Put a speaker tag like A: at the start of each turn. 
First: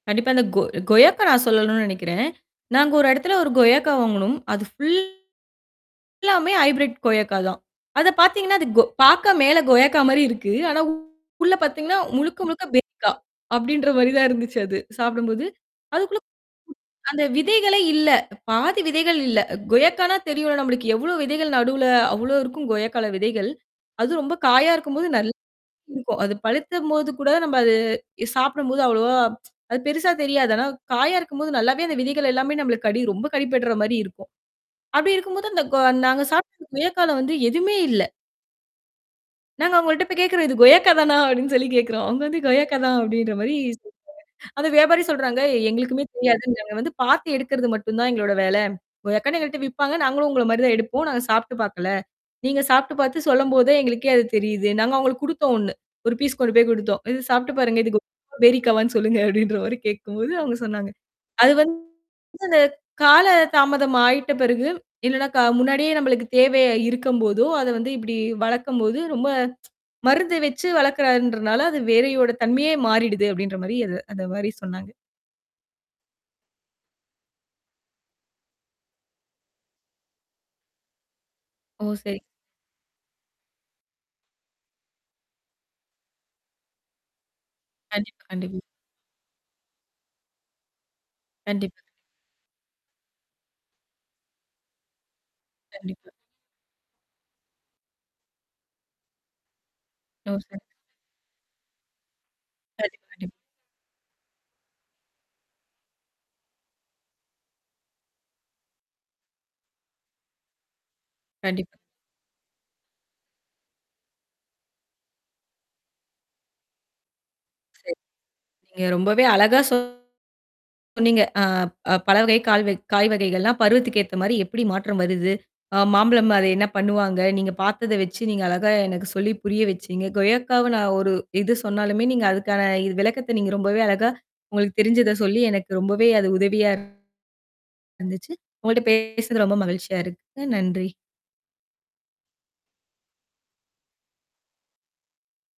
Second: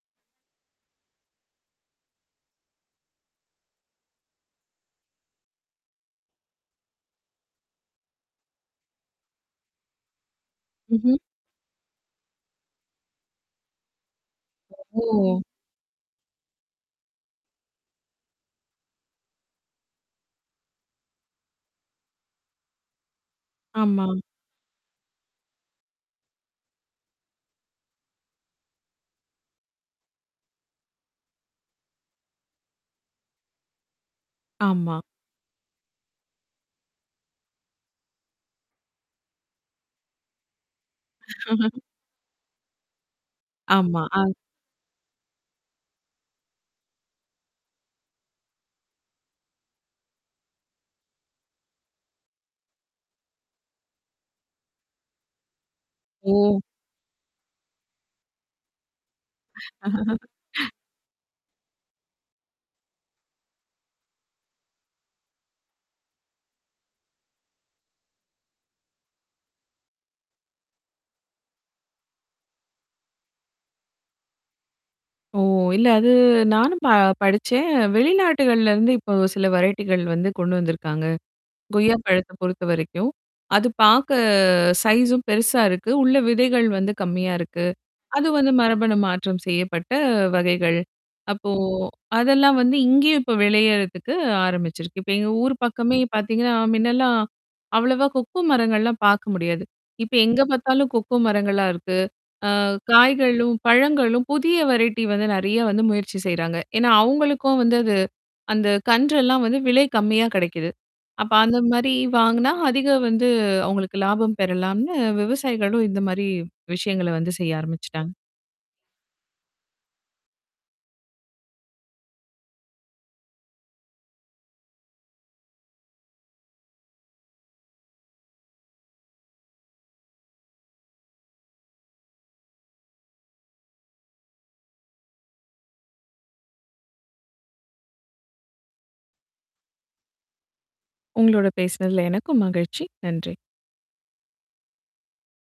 A: கண்டிப்பா. அந்த கொ கொய்யாக்காய் நான் சொல்லணுன'னு நினைக்கிறேன். நாங்க ஒரு இடத்துல ஒரு கொயக்கா வாங்குனோம். அது ஃபுல் எல்லாமே ஹைபிரெட் கொயக்கா தான். அதப் பார்த்தீங்கன்னா அது கொ பார்க்க மேல கொயக்கா மாரி இருக்கு. ஆனா
B: ம்ஹ்ம்.
A: உள்ள பார்த்தீங்கன்னா முழுக்க, முழுக்க பேரிக்கா அப்பிடின்ற மாதிரி தான் இருந்துச்சு அது.
B: ஓ!
A: சாப்பிடும்போது. அதுக்குள்ள அந்த விதைகளே இல்ல. பாதி விதைகள் இல்ல. கொயக்கான்னா தெரியும்ல நம்மளுக்கு எவ்வளவு விதைகள் நடுவுல, அவ்வளவு இருக்கும் கொயக்கால விதைகள்.
B: ஆமா.
A: அது ரொம்ப காயா இருக்கும்போது நல்லா இருக்கும். அது பழுத்தபோது கூட நம்ம அது சாப்பிடும்போது அவ்வளவா அது பெருசா தெரியாது. ஆனா காயா இருக்கும்போது நல்லாவே அந்த விதைகள் எல்லாமே நம்மளுக்கு கடி, ரொம்ப கடிபட்றமாரி இருக்கும்.
B: ஆமா.
A: அப்பிடி இருக்கும்போது அந்தக் கொ நாங்க சாப்பிட்டிருந்த கொயக்காவுல வந்து எதுவுமே இல்ல. நாங்க அவுங்கள்ட்ட போய் கேட்கிறோம் "இது கொயக்கா தானா?" அப்பிடின்னு சொல்லிக் கேட்கிறோம். அவுங்க வந்து "கொயக்கா தான்" அப்பிடின்ற மாரி சொல்லிடாங்க
B: ஆமா, அ.
A: அது வியாபாரி சொல்றாங்க, "எங்களுக்குமே தெரியாது. நாங்க வந்து பார்த்து எடுக்கிறது மட்டும்தான் எங்களோட வேல. கொயக்கான்னு எங்கட்ட விற்பாங்க. நாங்களும் உங்கள மாதிரிதான் எடுப்போம். நாங்க சாப்பிட்டு பார்க்கல. நீங்கச் சாப்பிட்டு பார்த்து சொல்லும்போதே எங்களுக்கே அது தெரியுது. நாங்க அவங்களுக்குக் கொடுத்தோம் ஒன்னு. 1 ஃபீஸ் கொண்டு
B: ஓ!
A: போய் கொடுத்தோம். இதச் சாப்பிட்டு பாருங்க. இதுக்கு கொ பேரிக்காவான்னு சொல்லுங்க அப்பிடின்றமாரி கேட்கும்போது அவுங்க சொன்னாங்க. அது வந்து [unintelligible] கால தாமதம் ஆயிட்ட பிறகு, என்னடா! க முன்னாடியே நம்மளுக்கு தேவை இருக்கும்போதோ! அத வந்து இப்படி வளர்க்கும்போது, ரொம்ப மருந்து வச்சு வளர்க்கிறான்றதுனால, அது வேறயோட தன்மையே மாறிடுது அப்பிடின்ற மாரி, அத அந்த மாதிரி சொன்னாங்க.
B: ஓ, இல்ல அது நானும் ப-படிச்சேன். வெளிநாடுகள்ல இருந்து இப்போ சில வெரைட்டிகள் வந்து கொண்டு வந்திருக்காங்க.
A: ஓ
B: கொய்யா
A: சரி.
B: பழத்த பொறுத்தவரைக்கும், அது பார்க்க சைஸூம் பெருசா இருக்கு. உள்ள விதைகள் வந்து கம்மியா இருக்கு.
A: கண்டிப்பா,
B: அது வந்து
A: கண்டிப்பா.
B: மரபணு மாற்றம் செய்யப்பட்ட வகைகள். அப்போ
A: கண்டிப்பா, கண்டிப்பா.
B: அதெல்லாம் வந்து இங்கயும் இப்ப விளையிறதுக்கு ஆரம்பிச்சிருக்கு. இப்ப எங்க ஊர் பக்கமே
A: கண்டிப்பா.
B: பார்த்தீங்கன்னா, மின்னெல்லாம் அவ்வளவா 'கொக்கோ' மரங்கள் எல்லாம் பார்க்க முடியாது. இப்ப
A: ஓ!
B: எங்க
A: சரி.
B: பார்த்தாலும் கொக்கோ மரங்களா இருக்கு. அ
A: கண்டிப்பா, கண்டிப்பா.
B: காய்களும், பழங்களும் புதிய வெரைட்டி வந்து நிறைய வந்து முயற்சி செய்றாங்க. ஏன்னா அவுங்களுக்கும் வந்து அது அந்தக் கன்று எல்லாம் வந்து விலை கம்மியா கிடைக்குது. அப்ப அந்த
A: கண்டிப்பா.
B: மாதிரி வாங்குனா அதிக வந்து அவுங்களுக்கு லாபம் பெறலாம்ன்னு விவசாயிகளும் இந்த மாரி விஷயங்கள வந்து செய்ய
A: சரி.
B: ஆரம்பிச்சிட்டாங்க.
A: நீங்க ரொம்பவே அழகா சொன்னீங்க. அ, அ, பல கால் வ காய் வகைகள்லாம் பருவத்துக்கேத்தமாரி எப்பிடி மாற்றம் வருது, அ மாம்பழம் அத என்ன பண்ணுவாங்க, நீங்கப் பார்த்தத வச்சு, நீங்க அழகா எனக்குச் சொல்லிப் புரிய வச்சீங்க. கொய்யக்காவ ஒரு இது சொன்னாலுமே நீங்க அதுக்கான விளக்கத்த நீங்க ரொம்பவே அழகா உங்களுக்குத் தெரிஞ்சத சொல்லி எனக்கு ரொம்பவே அது உதவியா இருந்துச்சு. உங்கட்ட பேசறது ரொம்ப மகிழ்ச்சியா இருக்குங்க. நன்றி.
B: உங்களோட பேசுனதுல எனக்கும் மகிழ்ச்சி. நன்றி.